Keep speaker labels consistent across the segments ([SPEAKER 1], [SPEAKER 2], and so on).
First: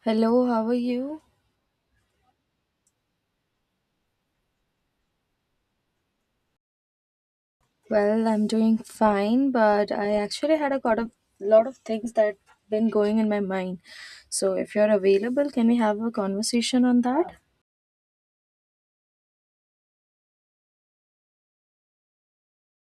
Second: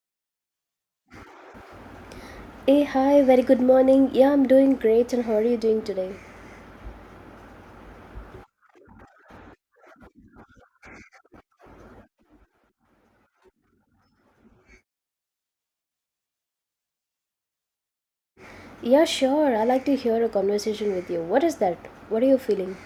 [SPEAKER 1] Hello, how are you?
[SPEAKER 2] Hey, hi, very good morning. Yeah, I'm doing great, and how are you doing today?
[SPEAKER 1] Well, I'm doing fine, but I actually had a lot of things that been going in my mind. So, if you're available, can we have a conversation on that?
[SPEAKER 2] Yeah, sure. I like to hear a conversation with you. What is that? What are you feeling?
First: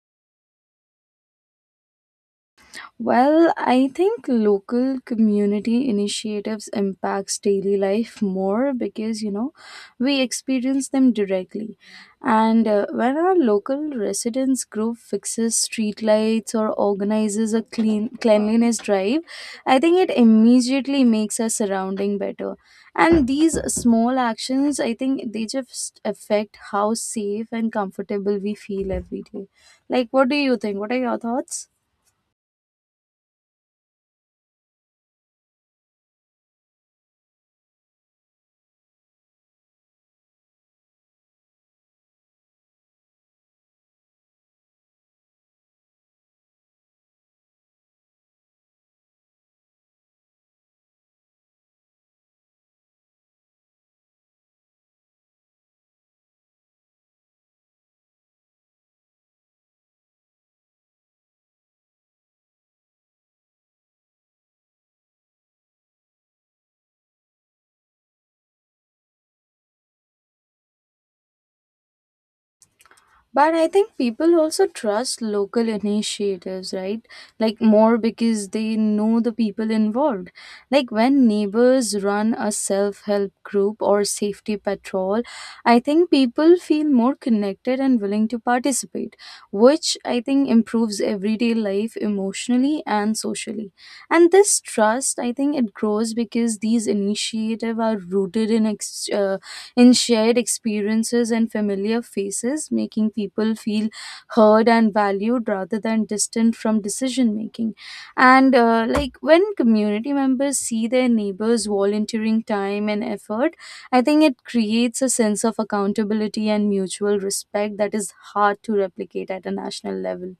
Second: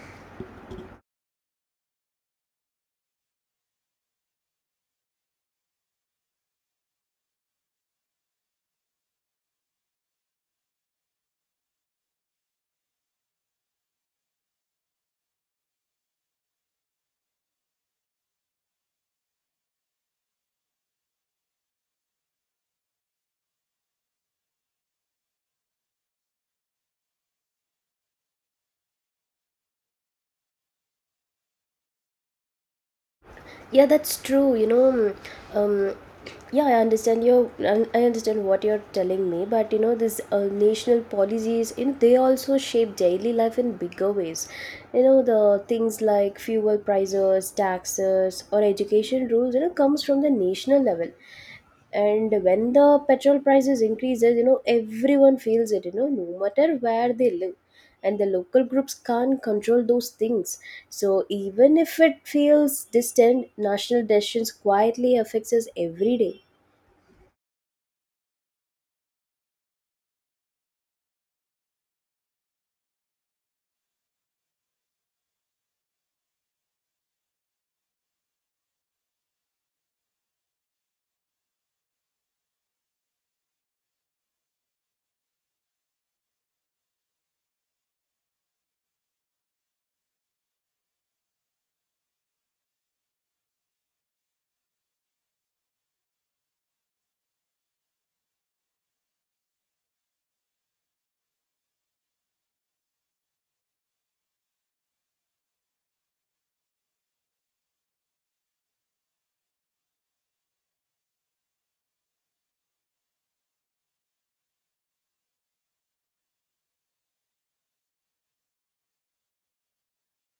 [SPEAKER 1] Well, I think local community initiatives impacts daily life more because you know we experience them directly. And When our local residents group fixes streetlights or organizes a cleanliness drive, I think it immediately makes our surrounding better. And these small actions, I think they just affect how safe and comfortable we feel every day. Like, what do you think? What are your thoughts?
[SPEAKER 2] Yeah, that's true. You know, um, um, yeah, I understand your, I understand what you're telling me, but you know, this national policies, you know, they also shape daily life in bigger ways. You know, the things like fuel prices, taxes, or education rules, you know, comes from the national level. And when the petrol prices increases, you know, everyone feels it. You know, no matter where they live, and the local groups can't control those things, so even if it feels distant, national decisions quietly affects us every day.
[SPEAKER 1] But I think people also trust local initiatives, right? Like more because they know the people involved. Like when neighbors run a self help group or safety patrol, I think people feel more connected and willing to participate, which I think improves everyday life emotionally and socially. And this trust, I think it grows because these initiatives are rooted in in shared experiences and familiar faces, making people feel heard and valued rather than distant from decision making. And Like when community members see their neighbors volunteering time and effort, I think it creates a sense of accountability and mutual respect that is hard to replicate at a national level,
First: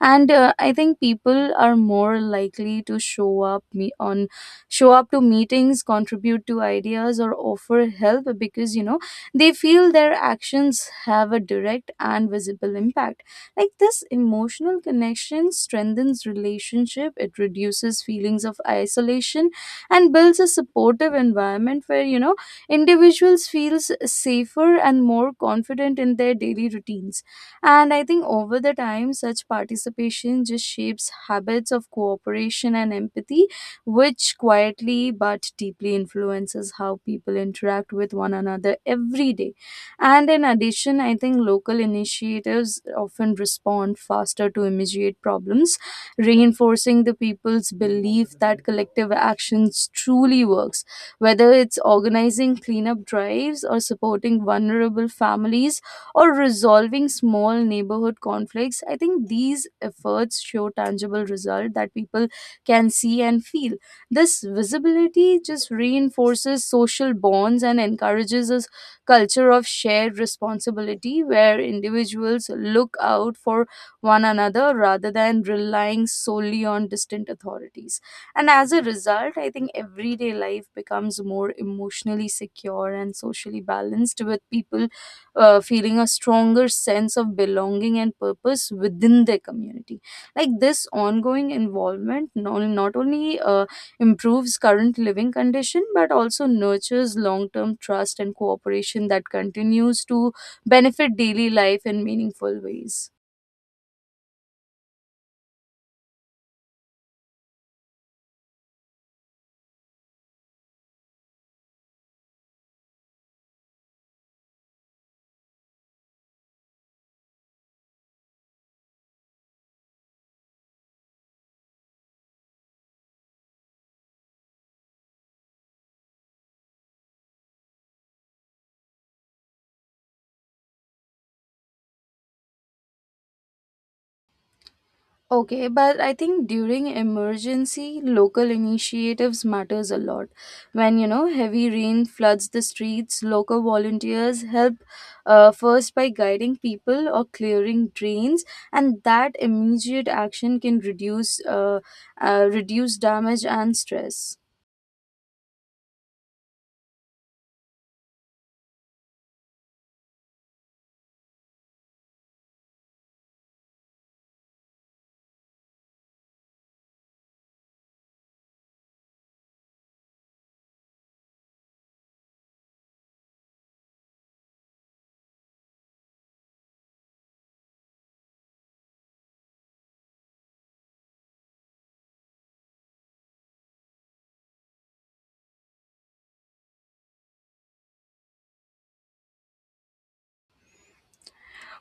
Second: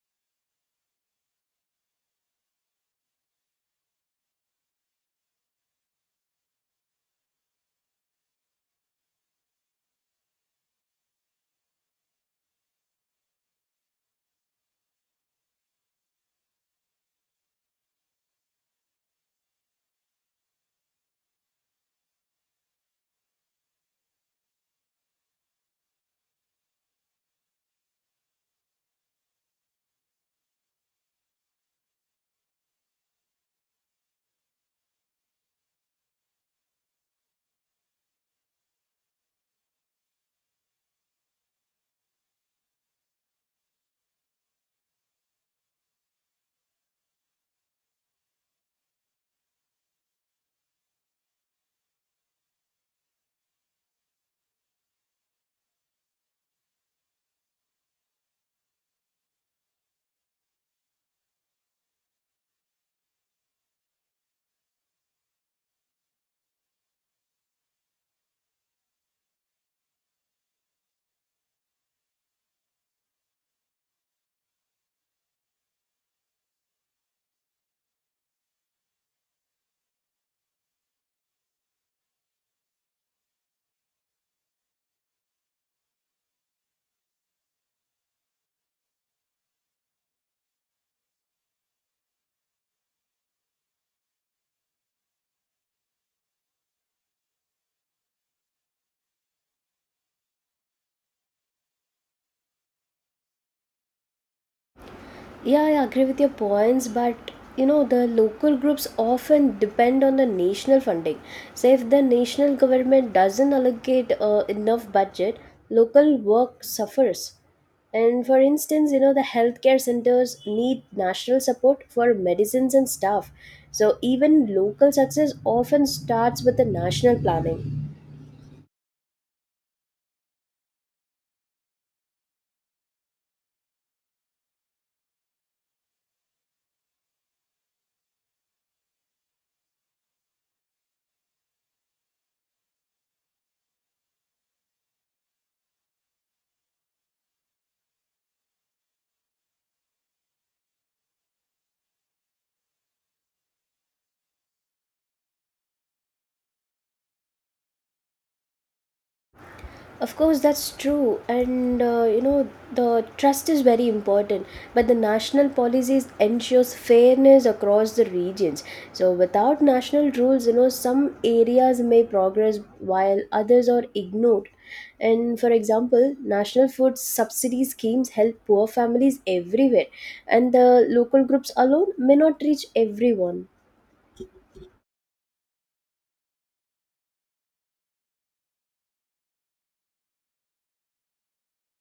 [SPEAKER 1] and I think people are more likely to show up to meetings, contribute to ideas, or offer help because, you know, they feel their actions have a direct and visible impact. Like this emotional connection strengthens relationship, it reduces feelings of isolation and builds a supportive environment where, you know, individuals feels safer and more confident in their daily routines. And I think over the time, such participation just shapes habits of cooperation and empathy which quietly but deeply influences how people interact with one another every day. And in addition, I think local initiatives often respond faster to immediate problems, reinforcing the people's belief that collective actions truly works. Whether it's organizing cleanup drives or supporting vulnerable families or resolving small neighborhood conflicts, I think these efforts show tangible result that people can see and feel. This visibility just reinforces social bonds and encourages a culture of shared responsibility where individuals look out for one another rather than relying solely on distant authorities. And as a result, I think everyday life becomes more emotionally secure and socially balanced, with people feeling a stronger sense of belonging and purpose within their community. Like this ongoing involvement, not only improves current living condition but also nurtures long-term trust and cooperation that continues to benefit daily life in meaningful ways.
[SPEAKER 2] Yeah, yeah, I agree with your points, but you know, the local groups often depend on the national funding. So, if the national government doesn't allocate enough budget, local work suffers. And for instance, you know, the healthcare centers need national support for medicines and staff. So, even local success often starts with the national planning.
[SPEAKER 1] Okay, but I think during emergency, local initiatives matters a lot. When you know heavy rain floods the streets, local volunteers help first by guiding people or clearing drains, and that immediate action can reduce damage and stress.
[SPEAKER 2] Of course, that's true, and you know, the trust is very important. But the national policies ensures fairness across the regions. So without national rules, you know, some areas may progress while others are ignored. And for example, national food subsidy schemes help poor families everywhere, and the local groups alone may not reach everyone.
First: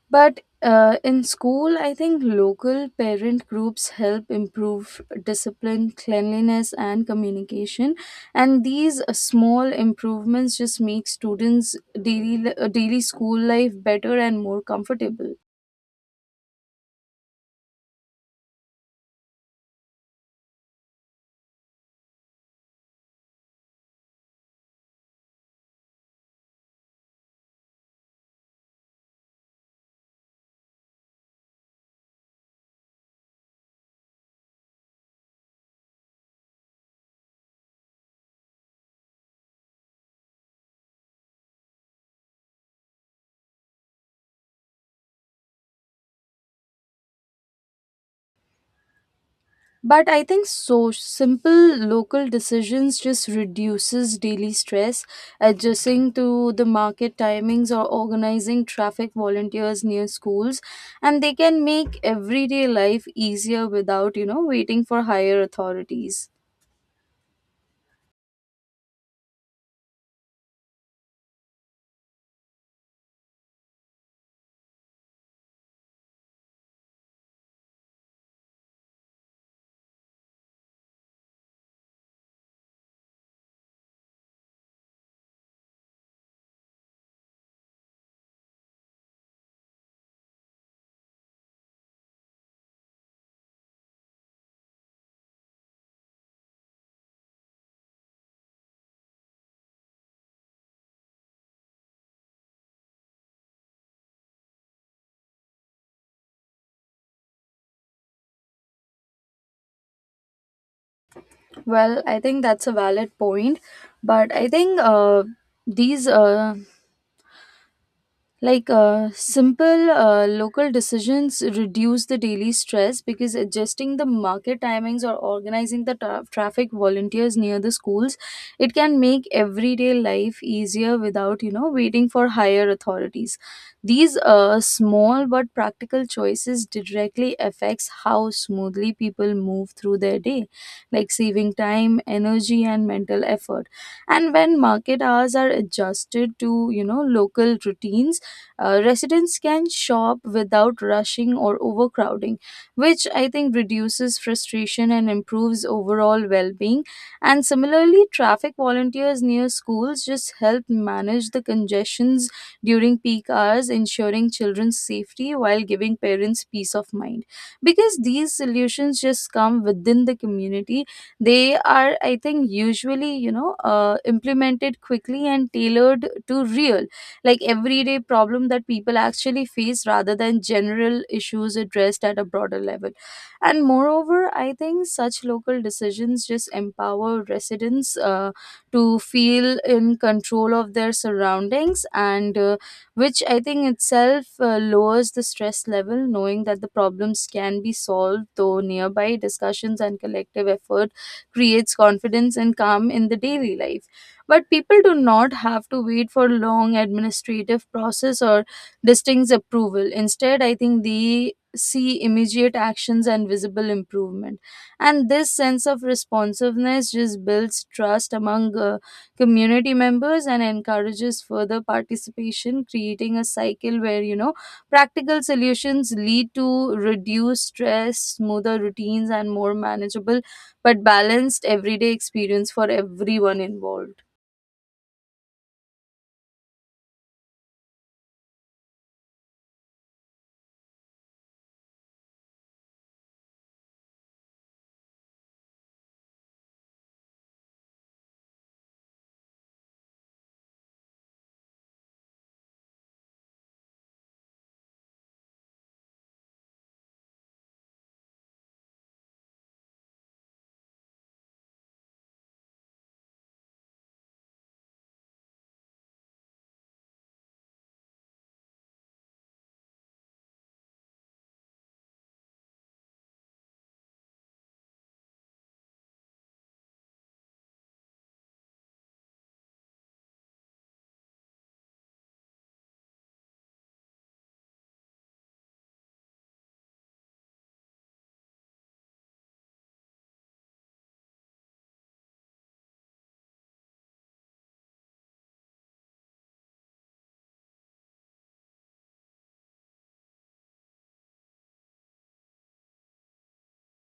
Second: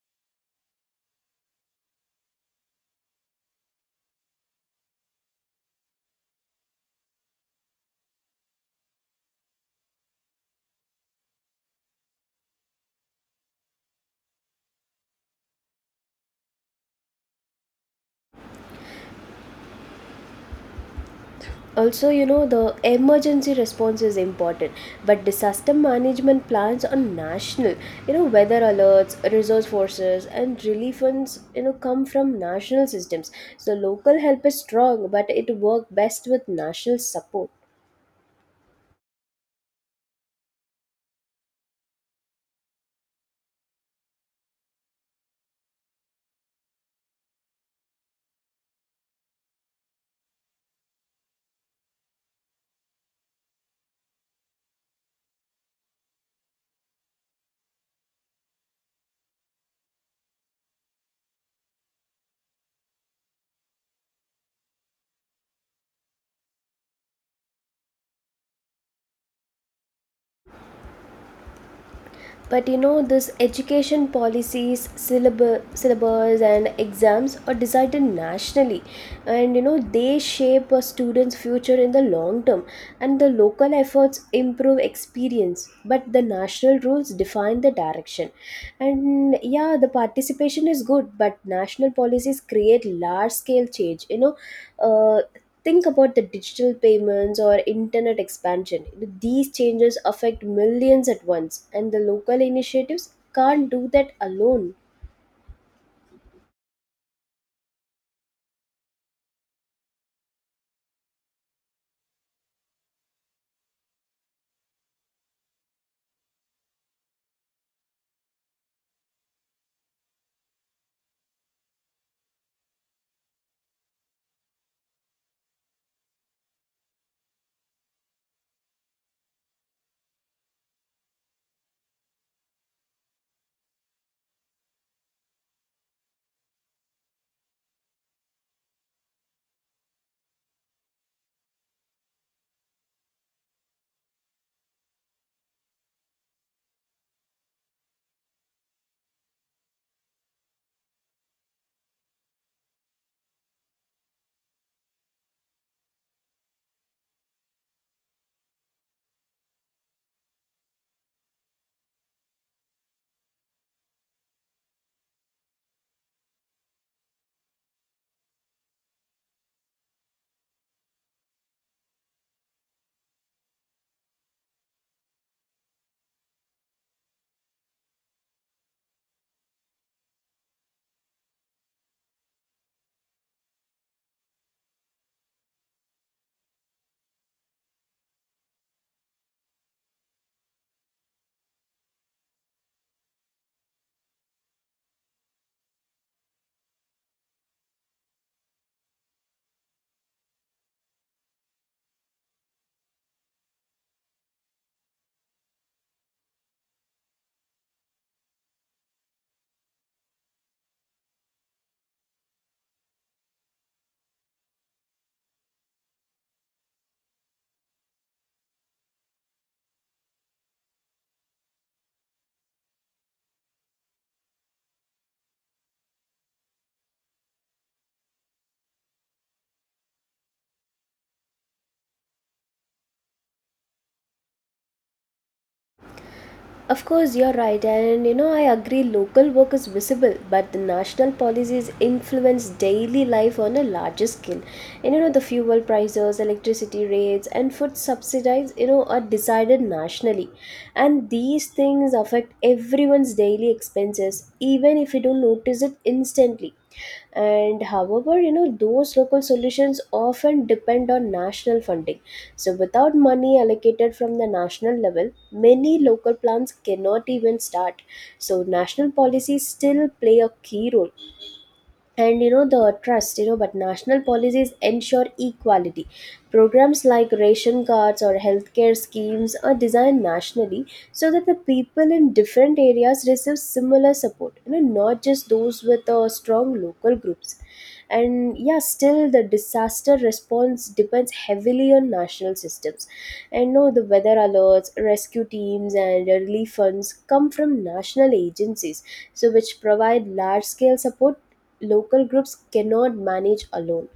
[SPEAKER 1] But in school, I think local parent groups help improve discipline, cleanliness, and communication. And these small improvements just make students' daily school life better and more comfortable.
[SPEAKER 2] Also, you know, the emergency response is important, but disaster management plans on national, you know, weather alerts, resource forces, and relief funds, you know, come from national systems, so local help is strong but it works best with national support.
[SPEAKER 1] But I think so simple local decisions just reduces daily stress, adjusting to the market timings or organizing traffic volunteers near schools, and they can make everyday life easier without you know waiting for higher authorities.
[SPEAKER 2] But you know, this education policies, syllabus and exams are decided nationally, and you know, they shape a student's future in the long term. And the local efforts improve experience, but the national rules define the direction. And yeah, the participation is good, but national policies create large scale change, you know. uh, Think about the digital payments or internet expansion. These changes affect millions at once, and the local initiatives can't do that alone.
[SPEAKER 1] Well I think that's a valid point, but I think these Like simple local decisions reduce the daily stress because adjusting the market timings or organizing the traffic volunteers near the schools, it can make everyday life easier without you know waiting for higher authorities. These small but practical choices directly affects how smoothly people move through their day, like saving time, energy, and mental effort. And when market hours are adjusted to you know local routines, residents can shop without rushing or overcrowding, which I think reduces frustration and improves overall well being. And similarly, traffic volunteers near schools just help manage the congestions during peak hours, ensuring children's safety while giving parents peace of mind. Because these solutions just come within the community, they are, I think, usually, you know, implemented quickly and tailored to real like everyday problem that people actually face rather than general issues addressed at a broader level. And moreover, I think such local decisions just empower residents to feel in control of their surroundings, and which I think itself lowers the stress level, knowing that the problems can be solved though nearby discussions and collective effort creates confidence and calm in the daily life. But people do not have to wait for long administrative process or distinct approval. Instead I think they see immediate actions and visible improvement, and this sense of responsiveness just builds trust among community members and encourages further participation, creating a cycle where you know practical solutions lead to reduced stress, smoother routines, and more manageable but balanced everyday experience for everyone involved.
[SPEAKER 2] Of course, you're right, and you know, I agree local work is visible, but the national policies influence daily life on a larger scale. And you know, the fuel prices, electricity rates, and food subsidies, you know, are decided nationally. And these things affect everyone's daily expenses, even if you don't notice it instantly. And however, you know, those local solutions often depend on national funding, so, without money allocated from the national level, many local plans cannot even start. So, national policies still play a key role. And you know, the trust, you know, but national policies ensure equality. Programs like ration cards or healthcare schemes are designed nationally so that the people in different areas receive similar support, you know, not just those with strong local groups. And yeah, still the disaster response depends heavily on national systems. And no, the weather alerts, rescue teams, and relief funds come from national agencies, so which provide large scale support. Local groups cannot manage alone.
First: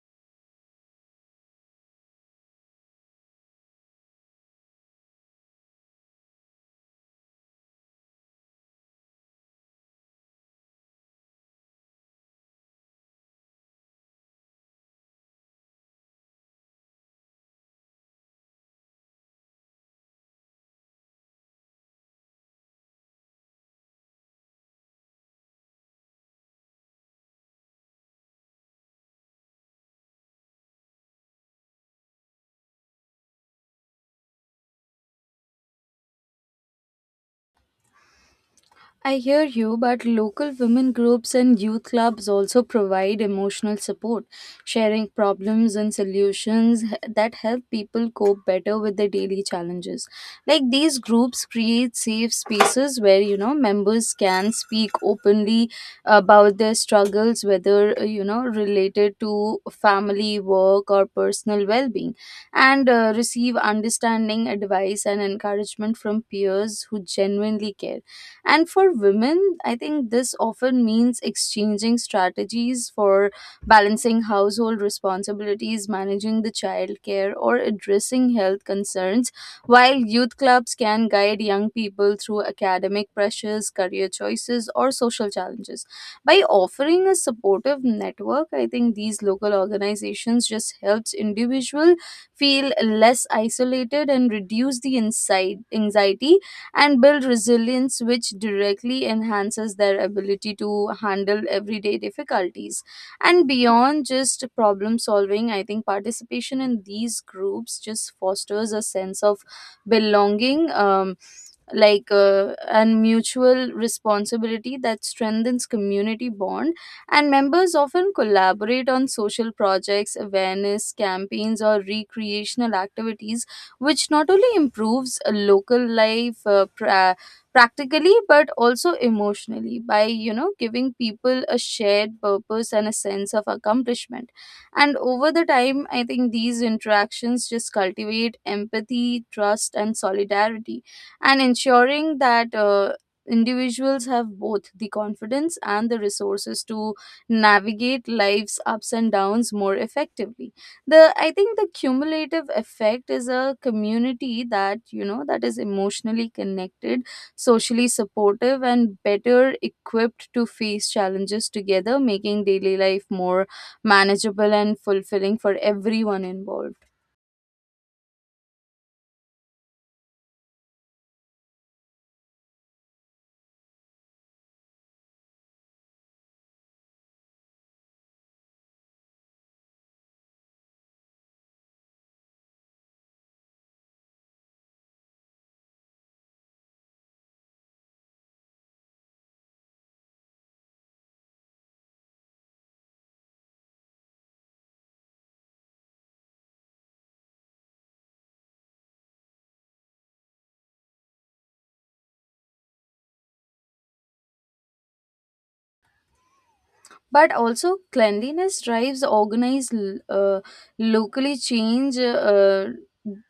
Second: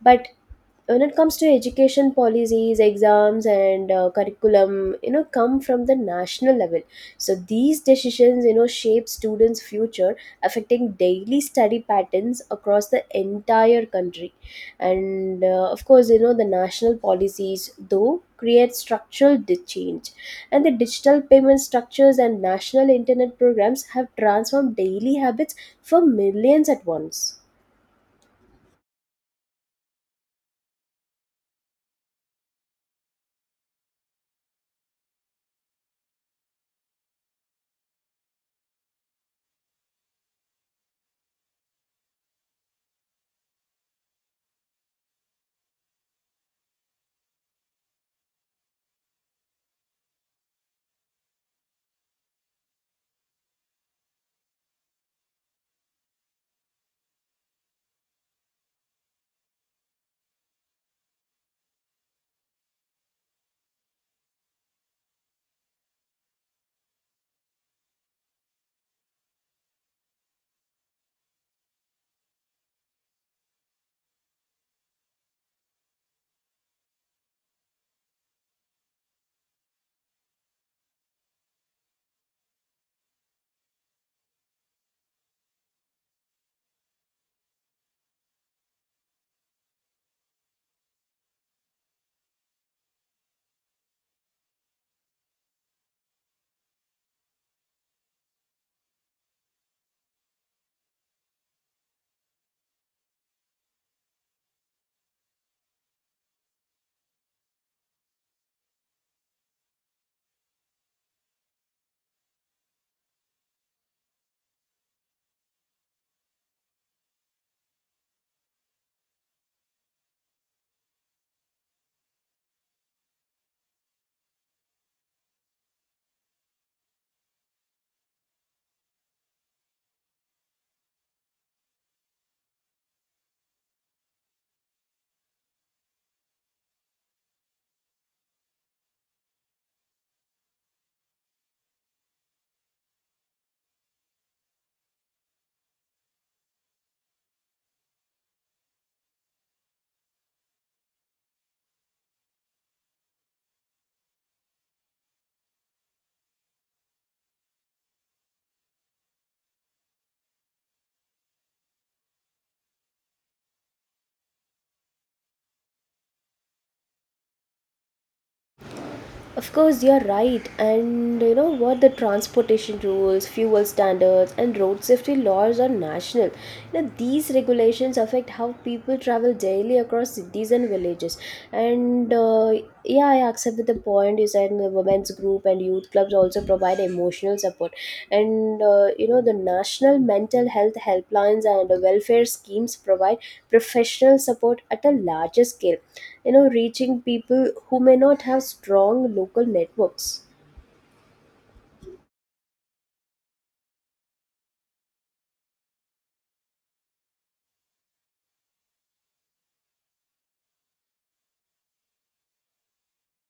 [SPEAKER 2] But when it comes to education policies, exams, and curriculum, you know, come from the national level, so these decisions, you know, shape students future, affecting daily study patterns across the entire country. And of course, you know, the national policies though create structural change, and the digital payment structures and national internet programs have transformed daily habits for millions at once.
[SPEAKER 1] I hear you, but local women groups and youth clubs also provide emotional support, sharing problems and solutions that help people cope better with their daily challenges. Like these groups create safe spaces where, you know, members can speak openly about their struggles, whether, you know, related to family, work, or personal well being, and receive understanding, advice, and encouragement from peers who genuinely care. And for women, I think this often means exchanging strategies for balancing household responsibilities, managing the childcare, or addressing health concerns, while youth clubs can guide young people through academic pressures, career choices, or social challenges. By offering a supportive network, I think these local organizations just helps individual feel less isolated and reduce the inside anxiety and build resilience, which directly enhances their ability to handle everyday difficulties. And beyond just problem solving, I think participation in these groups just fosters a sense of belonging. And mutual responsibility that strengthens community bond, and members often collaborate on social projects, awareness campaigns, or recreational activities, which not only improves local life practically but also emotionally by you know giving people a shared purpose and a sense of accomplishment. And over the time, I think these interactions just cultivate empathy, trust, and solidarity, and ensuring that individuals have both the confidence and the resources to navigate life's ups and downs more effectively. The I think the cumulative effect is a community that you know that is emotionally connected, socially supportive, and better equipped to face challenges together, making daily life more manageable and fulfilling for everyone involved.
[SPEAKER 2] Of course, you're right. And you know what? The transportation rules, fuel standards, and road safety laws are national. Now, these regulations affect how people travel daily across cities and villages. And yeah, I accept the point you said women's group and youth clubs also provide emotional support, and you know, the national mental health helplines and welfare schemes provide professional support at a larger scale, you know, reaching people who may not have strong local networks.
[SPEAKER 1] But also cleanliness drives organized locally change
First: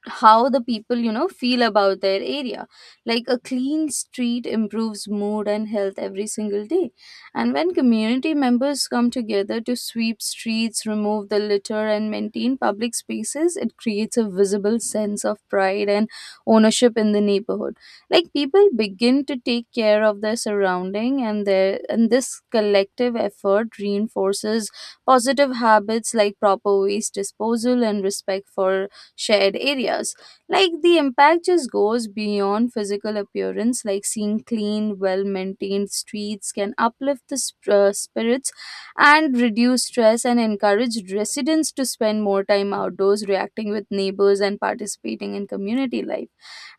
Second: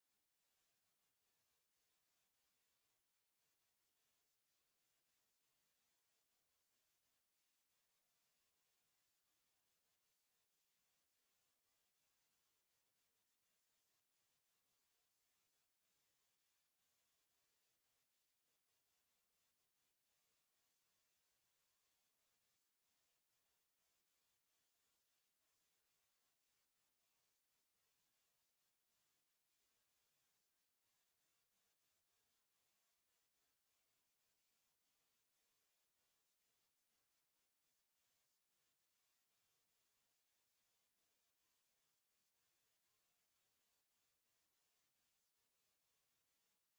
[SPEAKER 1] how the people you know feel about their area. Like a clean street improves mood and health every single day, and when community members come together to sweep streets, remove the litter, and maintain public spaces, it creates a visible sense of pride and ownership in the neighborhood. Like people begin to take care of their surrounding, and this collective effort reinforces positive habits like proper waste disposal and respect for shared areas. Like the impact just goes beyond physical appearance, like seeing clean, well maintained streets can uplift the spirits, and reduce stress, and encourage residents to spend more time outdoors, reacting with neighbors and participating in community life.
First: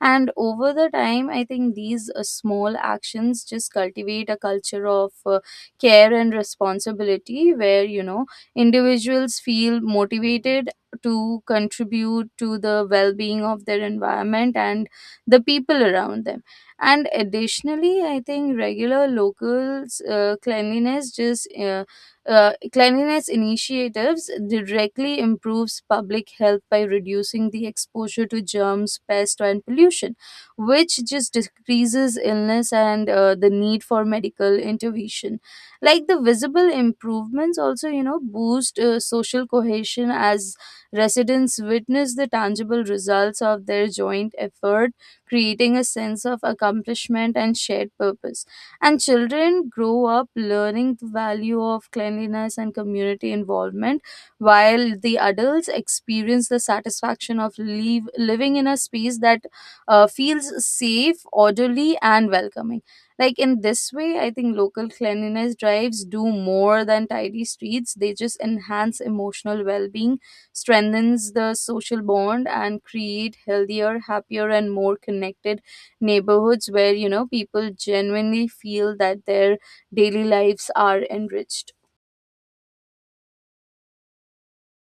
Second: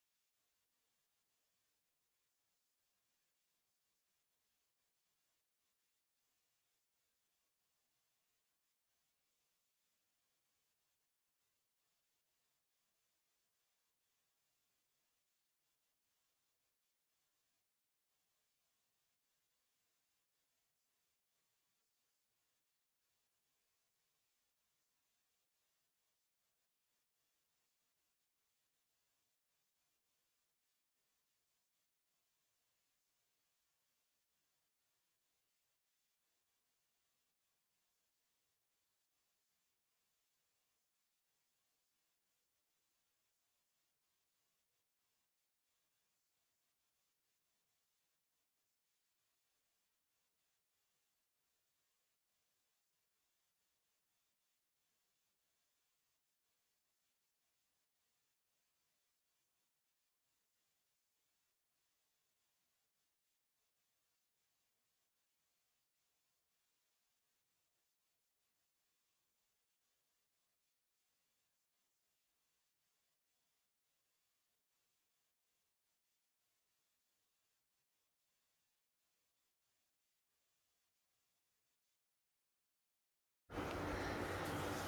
[SPEAKER 1] And over the time, I think these small actions just cultivate a culture of care and responsibility where, you know, individuals feel motivated to contribute to the well-being of their environment and the people around them. And additionally I think regular locals cleanliness initiatives directly improves public health by reducing the exposure to germs, pest, and pollution, which just decreases illness and the need for medical intervention. Like the visible improvements also you know boost social cohesion, as residents witness the tangible results of their joint effort, creating a sense of accomplishment and shared purpose. And children grow up learning the value of cleanliness and community involvement, while the adults experience the satisfaction of living in a space that feels safe, orderly, and welcoming. Like in this way, I think local cleanliness drives do more than tidy streets. They just enhance emotional well being, strengthens the social bond, and create healthier, happier, and more connected neighborhoods where you know people genuinely feel that their daily lives are enriched.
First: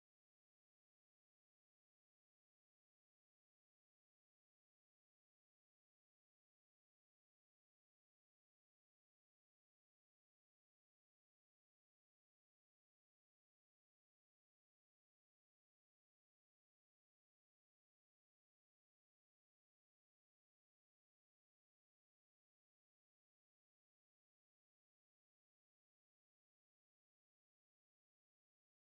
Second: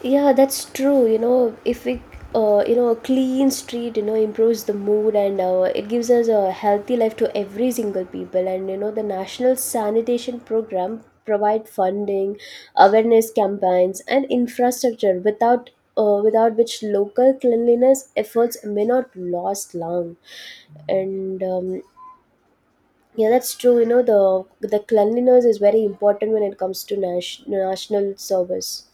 [SPEAKER 2] Yeah, that's true. You know, if we, you know, a clean street, you know, improves the mood, and it gives us a healthy life to every single people. And you know, the National Sanitation Program provide funding, awareness campaigns, and infrastructure without. Without which local cleanliness efforts may not last long. And yeah, that's true, you know, the cleanliness is very important when it comes to national service.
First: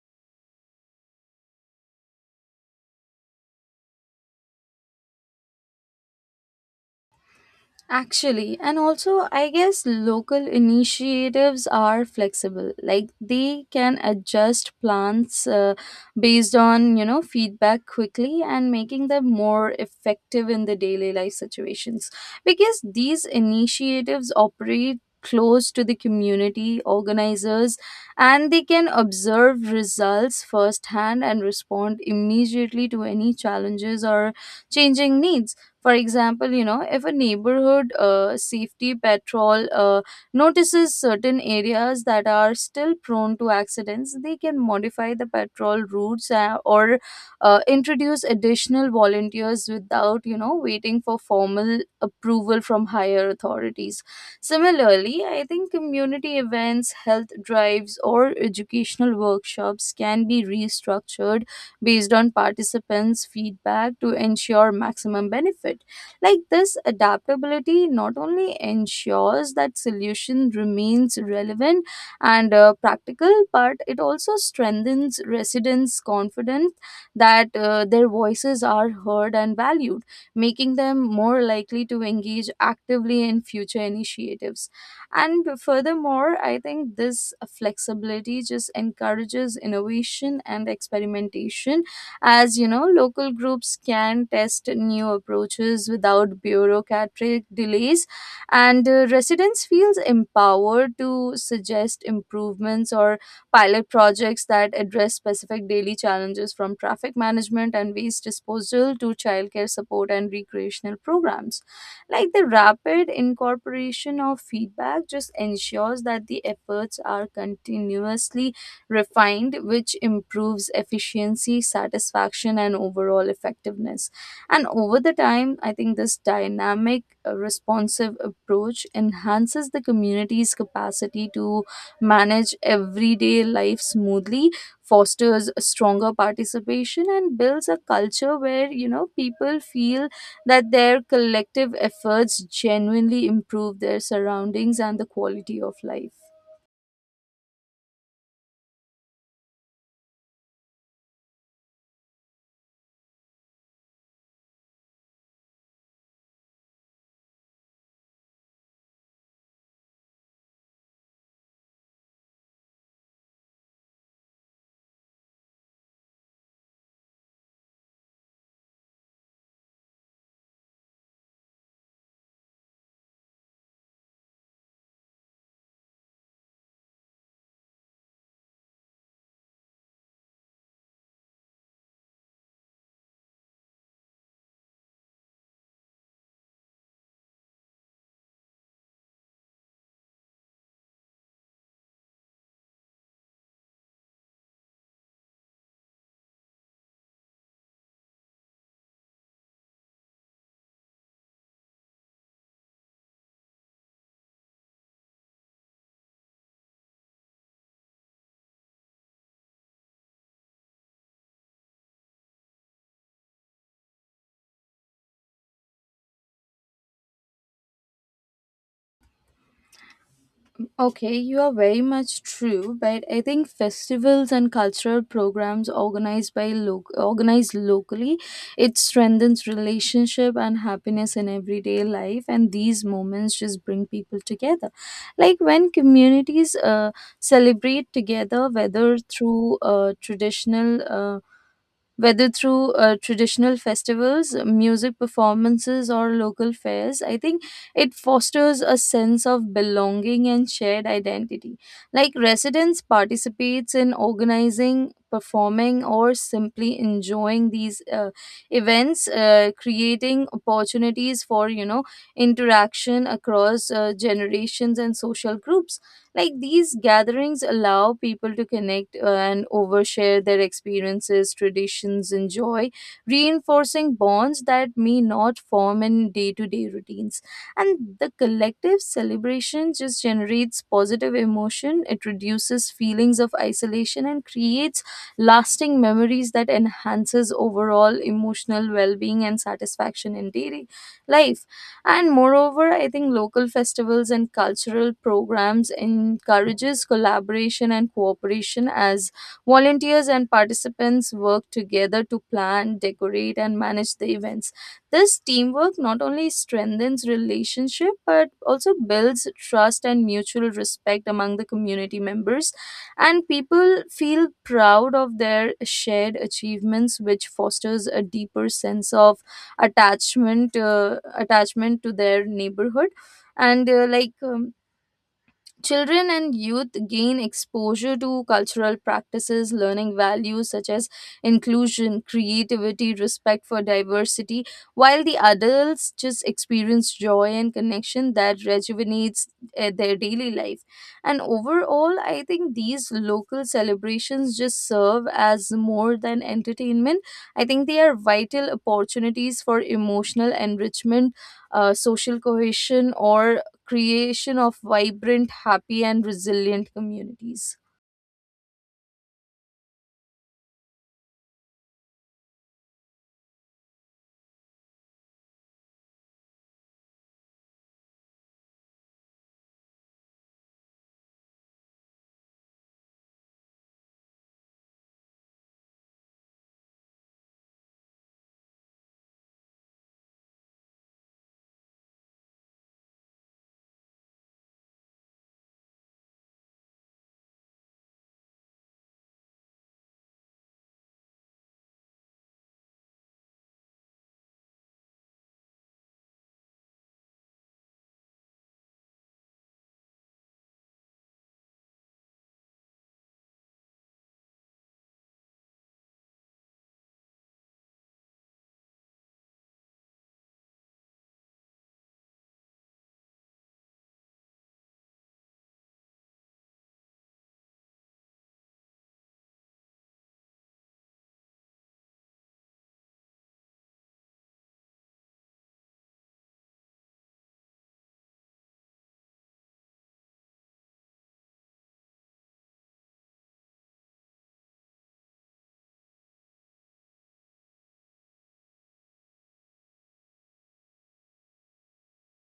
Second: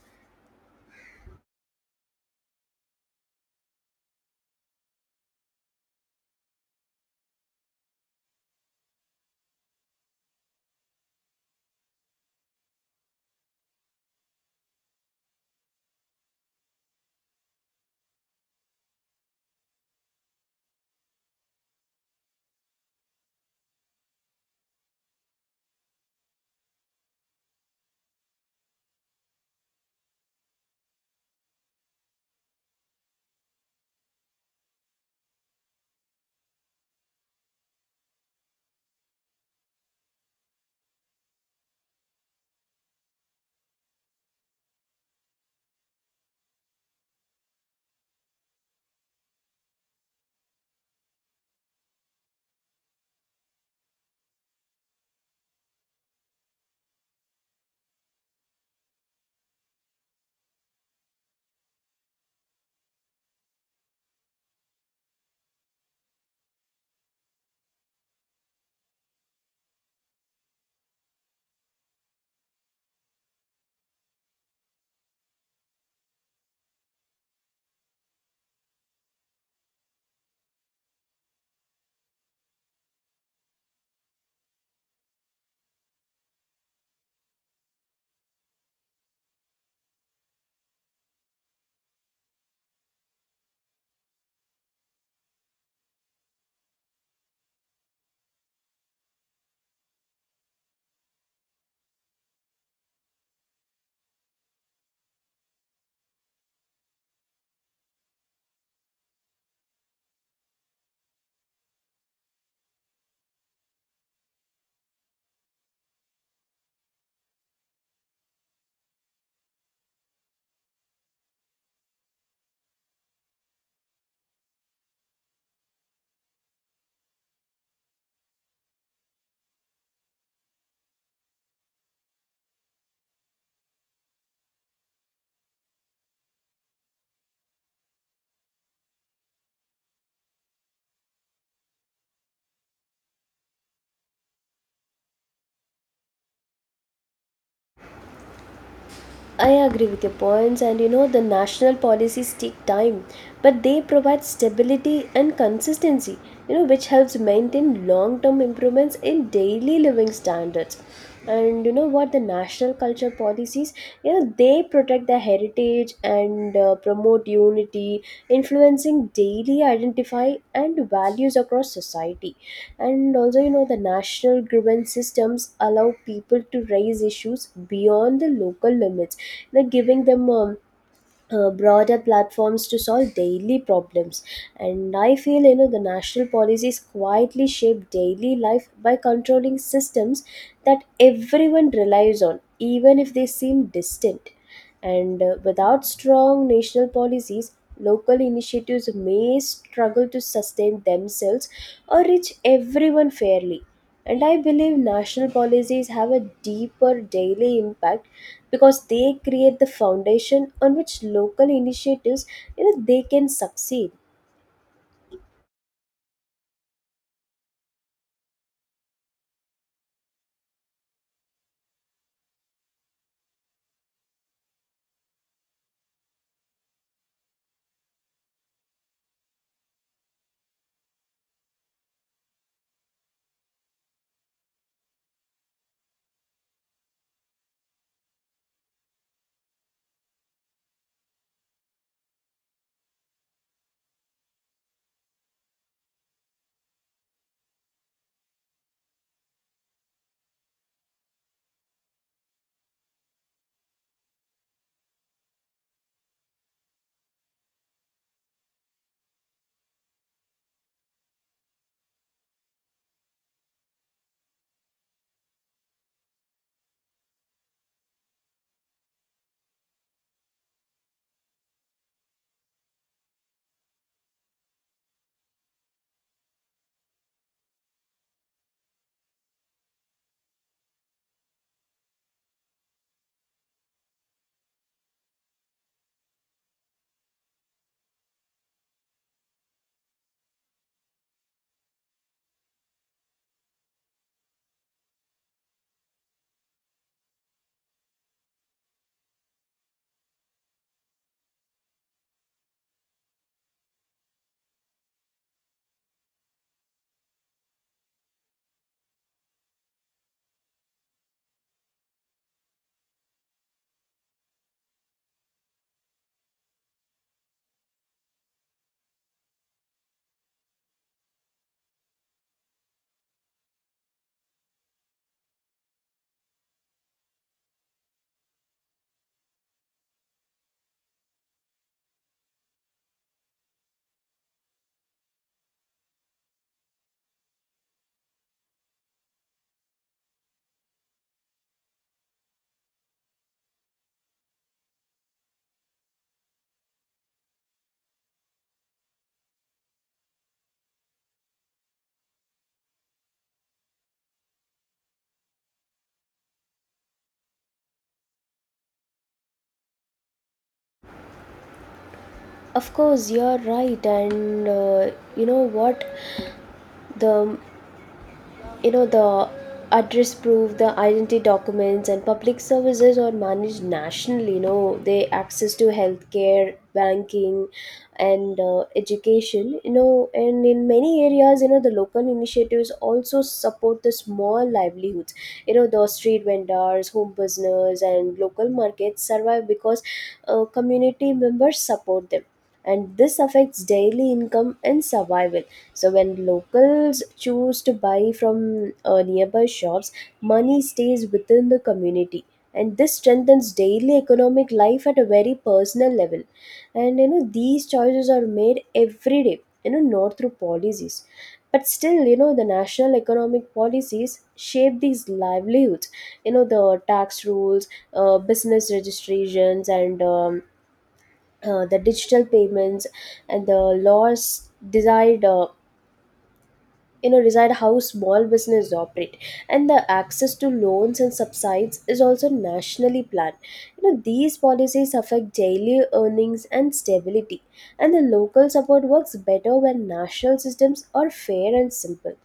[SPEAKER 1] Actually, and also, I guess local initiatives are flexible. Like they can adjust plans based on, you know, feedback quickly and making them more effective in the daily life situations. Because these initiatives operate close to the community organizers, and they can observe results firsthand and respond immediately to any challenges or changing needs. For example, you know, if a neighborhood safety patrol notices certain areas that are still prone to accidents, they can modify the patrol routes or introduce additional volunteers without, you know, waiting for formal approval from higher authorities. Similarly, I think community events, health drives, or educational workshops can be restructured based on participants' feedback to ensure maximum benefit. Like this adaptability not only ensures that solution remains relevant and practical, but it also strengthens residents' confidence that their voices are heard and valued, making them more likely to engage actively in future initiatives. And furthermore, I think this flexibility just encourages innovation and experimentation, as you know, local groups can test new approaches without bureaucratic delays, and residents feels empowered to suggest improvements or pilot projects that address specific daily challenges from traffic management and waste disposal to childcare support and recreational programs. Like the rapid incorporation of feedback just ensures that the efforts are continuously refined, which improves efficiency, satisfaction, and overall effectiveness. And over the time, I think this dynamic, responsive approach enhances the community's capacity to manage everyday life smoothly, fosters stronger participation and builds a culture where you know people feel that their collective efforts genuinely improve their surroundings and the quality of life.
[SPEAKER 2] I agree with your points, and you know, the national policies take time, but they provide stability and consistency, you know, which helps maintain long term improvements in daily living standards. And you know what, the national culture policies, you know, they protect their heritage and promote unity, influencing daily identify and values across society. And also, you know, the national grievance systems allow people to raise issues beyond the local limits, like giving them broader platforms to solve daily problems. And I feel, you know, the national policies quietly shape daily life by controlling systems that everyone relies on, even if they seem distant. And without strong national policies, local initiatives may struggle to sustain themselves or reach everyone fairly. And I believe national policies have a deeper daily impact because they create the foundation on which local initiatives, you know, they can succeed.
[SPEAKER 1] Okay, you are very much true, but I think festivals and cultural programs organized by organized locally, it strengthens relationship and happiness in everyday life, and these moments just bring people together. Like when communities celebrate together, whether through traditional festivals, music performances, or local fairs, I think it fosters a sense of belonging and shared identity. Like residents participates in organizing, performing, or simply enjoying these events, creating opportunities for you know interaction across generations and social groups, like these gatherings allow people to connect and overshare their experiences, traditions, and joy, reinforcing bonds that may not form in day to day routines. And the collective celebration just generates positive emotion, it reduces feelings of isolation, and creates lasting memories that enhances overall emotional well being and satisfaction in daily life. And moreover, I think local festivals and cultural programs encourages collaboration and cooperation as volunteers and participants work together to plan, decorate and manage the events. This teamwork not only strengthens relationship but also builds trust and mutual respect among the community members. And people feel proud of their shared achievements, which fosters a deeper sense of attachment to their neighborhood. And like Children and youth gain exposure to cultural practices, learning values such as inclusion, creativity, respect for diversity, while the adults just experience joy and connection that rejuvenates their daily life. And overall, I think these local celebrations just serve as more than entertainment. I think they are vital opportunities for emotional enrichment, social cohesion, or creation of vibrant, happy, and resilient communities.
[SPEAKER 2] Of course, you're right, and you know what, the you know the address proof, the identity documents and public services are managed nationally, you know, they access to healthcare, banking, and education, you know, and in many areas, you know, the local initiatives also support the small livelihoods. You know, the street vendors, home business, and local markets survive because community members support them, and this affects daily income and survival. So when locals choose to buy from nearby shops, money stays within the community, and this strengthens daily economic life at a very personal level. And you know, these choices are made every day, you know, not through policies. But still, you know, the national economic policies shape these livelihoods. You know, the tax rules, business registrations, and the digital payments, and the laws desired, you know, decide how small business operate. And the access to loans and subsides is also nationally planned, you know, these policies affect daily earnings and stability, and the local support works better when national systems are fair and simple.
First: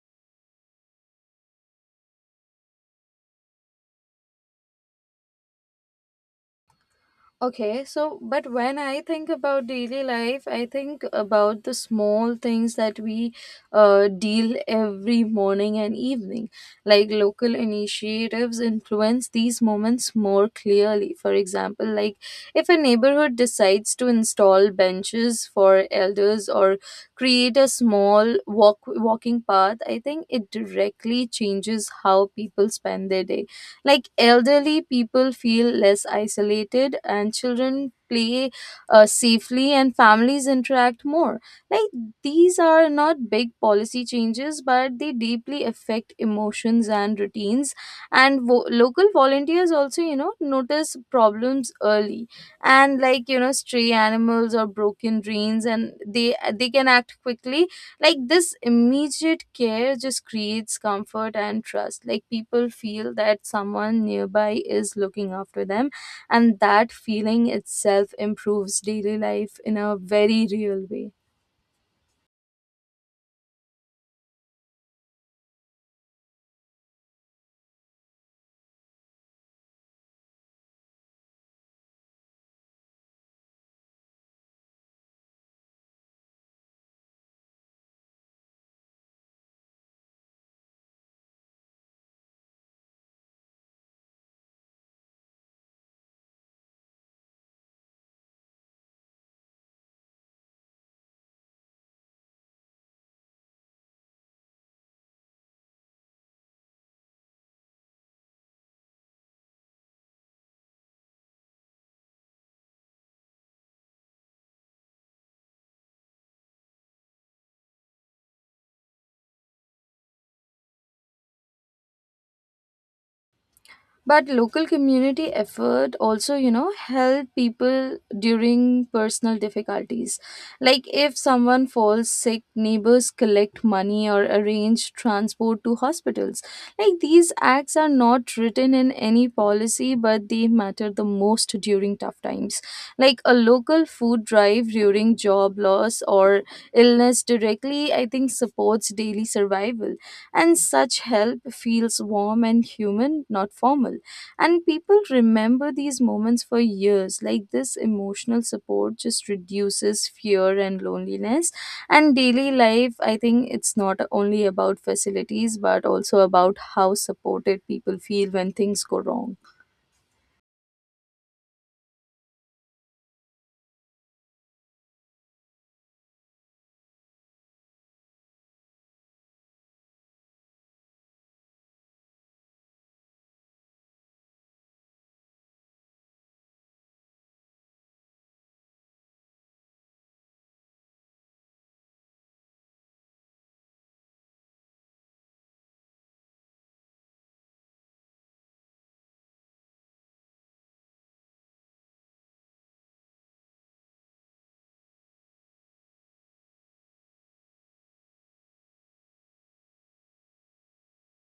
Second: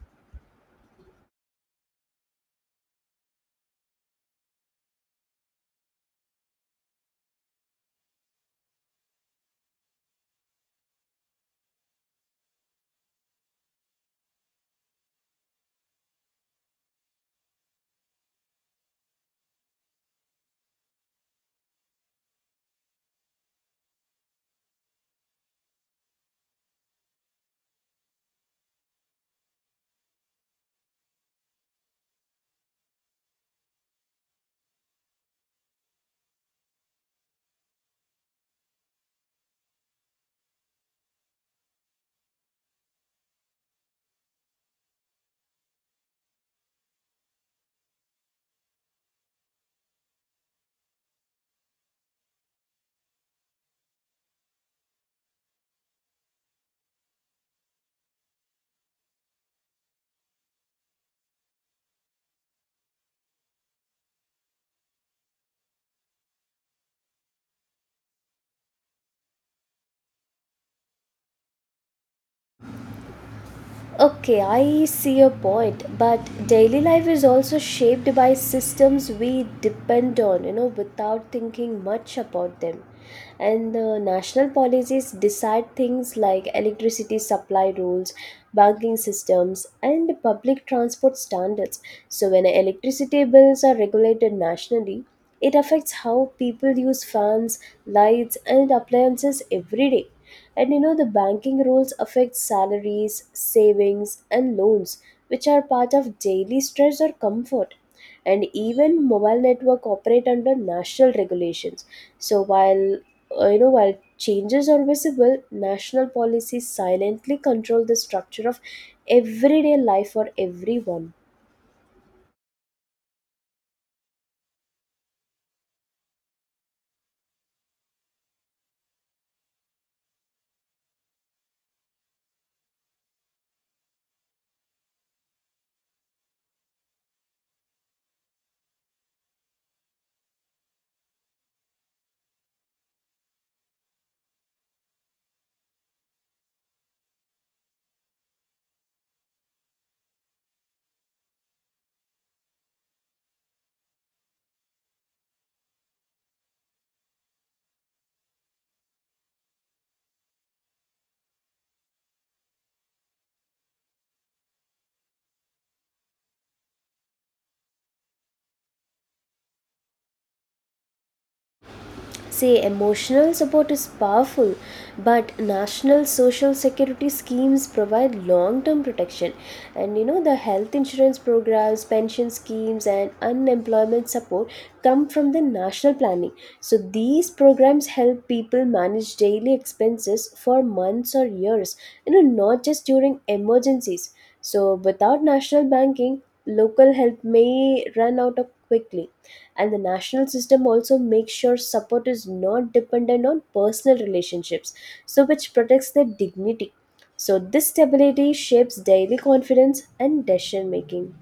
[SPEAKER 1] Okay, so but when I think about daily life, I think about the small things that we deal every morning and evening. Like local initiatives influence these moments more clearly. For example, like if a neighborhood decides to install benches for elders or create a small walking path, I think it directly changes how people spend their day, like elderly people feel less isolated, and children play safely, and families interact more. Like these are not big policy changes, but they deeply affect emotions and routines. And local volunteers also, you know, notice problems early, and like you know, stray animals or broken drains, and they can act quickly, like this immediate care just creates comfort and trust, like people feel that someone nearby is looking after them, and that feeling itself improves daily life in a very real way.
[SPEAKER 2] Okay, I see your point, but daily life is also shaped by systems we depend on, you know, without thinking much about them. And the national policies decide things like electricity supply rules, banking systems, and public transport standards. So, when electricity bills are regulated nationally, it affects how people use fans, lights, and appliances every day. And you know, the banking rules affect salaries, savings, and loans, which are part of daily stress or comfort. And even mobile network operate under national regulations. So while you know while changes are visible, national policies silently control the structure of everyday life for everyone.
[SPEAKER 1] But local community effort also, you know, help people during personal difficulties. Like if someone falls sick, neighbors collect money or arrange transport to hospitals. Like these acts are not written in any policy, but they matter the most during tough times. Like a local food drive during job loss or illness directly, I think, supports daily survival. And such help feels warm and human, not formal. And people remember these moments for years. Like this emotional support just reduces fear and loneliness. And daily life, I think it's not only about facilities, but also about how supported people feel when things go wrong.
[SPEAKER 2] Say emotional support is powerful, but national social security schemes provide long term protection. And you know, the health insurance programs, pension schemes, and unemployment support come from the national planning. So these programs help people manage daily expenses for months or years, you know, not just during emergencies. So, without national banking, local help may run out of quickly. And the national system also makes sure support is not dependent on personal relationships, so which protects their dignity. So, this stability shapes daily confidence and decision making.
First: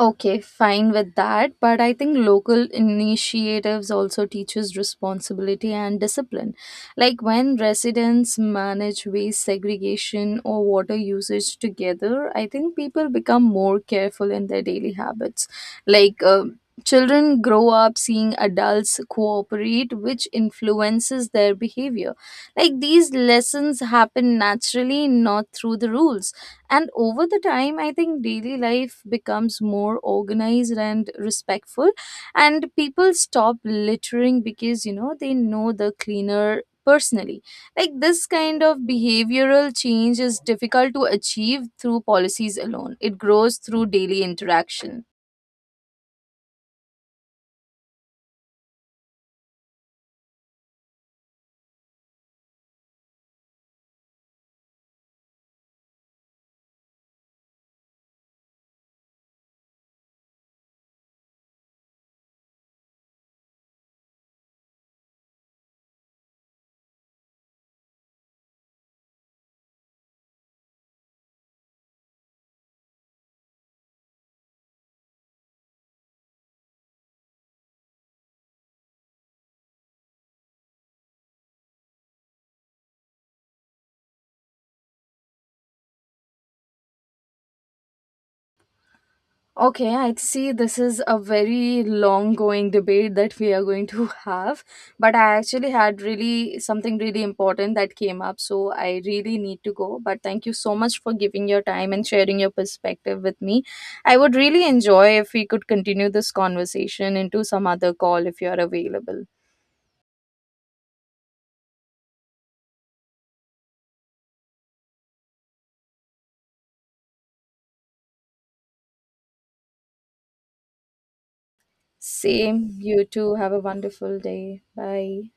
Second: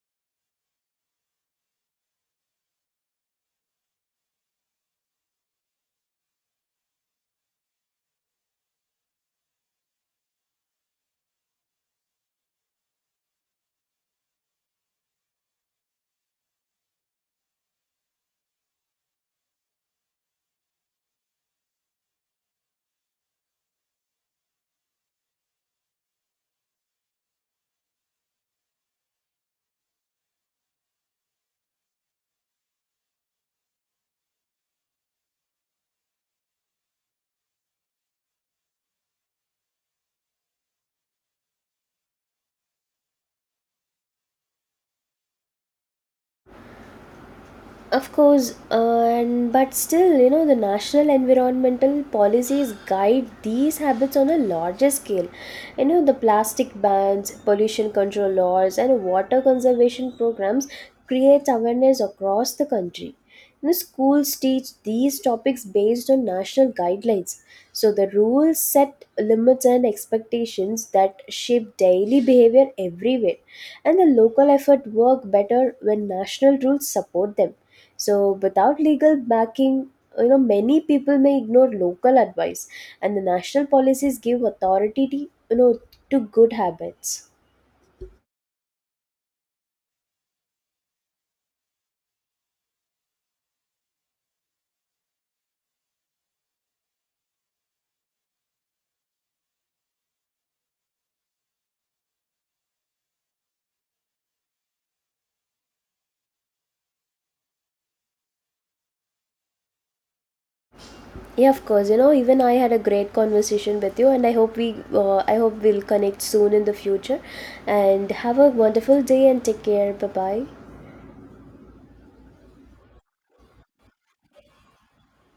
[SPEAKER 1] Okay, fine with that, but I think local initiatives also teaches responsibility and discipline. Like when residents manage waste segregation or water usage together, I think people become more careful in their daily habits. Like children grow up seeing adults cooperate, which influences their behavior. Like these lessons happen naturally, not through the rules. And over the time, I think daily life becomes more organized and respectful, and people stop littering because you know they know the cleaner personally. Like this kind of behavioral change is difficult to achieve through policies alone, it grows through daily interaction.
[SPEAKER 2] Of course, and but still, you know, the national environmental policies guide these habits on a larger scale. You know, the plastic bans, pollution control laws, and water conservation programs create awareness across the country. You know, schools teach these topics based on national guidelines. So the rules set limits and expectations that shape daily behavior everywhere. And the local effort work better when national rules support them. So without legal backing, you know, many people may ignore local advice, and the national policies give authority to, you know, to good habits.
[SPEAKER 1] Okay, I see this is a very long going debate that we are going to have, but I actually had really something really important that came up, so I really need to go. But thank you so much for giving your time and sharing your perspective with me. I would really enjoy if we could continue this conversation into some other call if you're available.
[SPEAKER 2] Yeah, of course. You know, even I had a great conversation with you, and I hope we'll connect soon in the future. And have a wonderful day, and take care. Bye bye.
[SPEAKER 1] Same, you too. Have a wonderful day. Bye.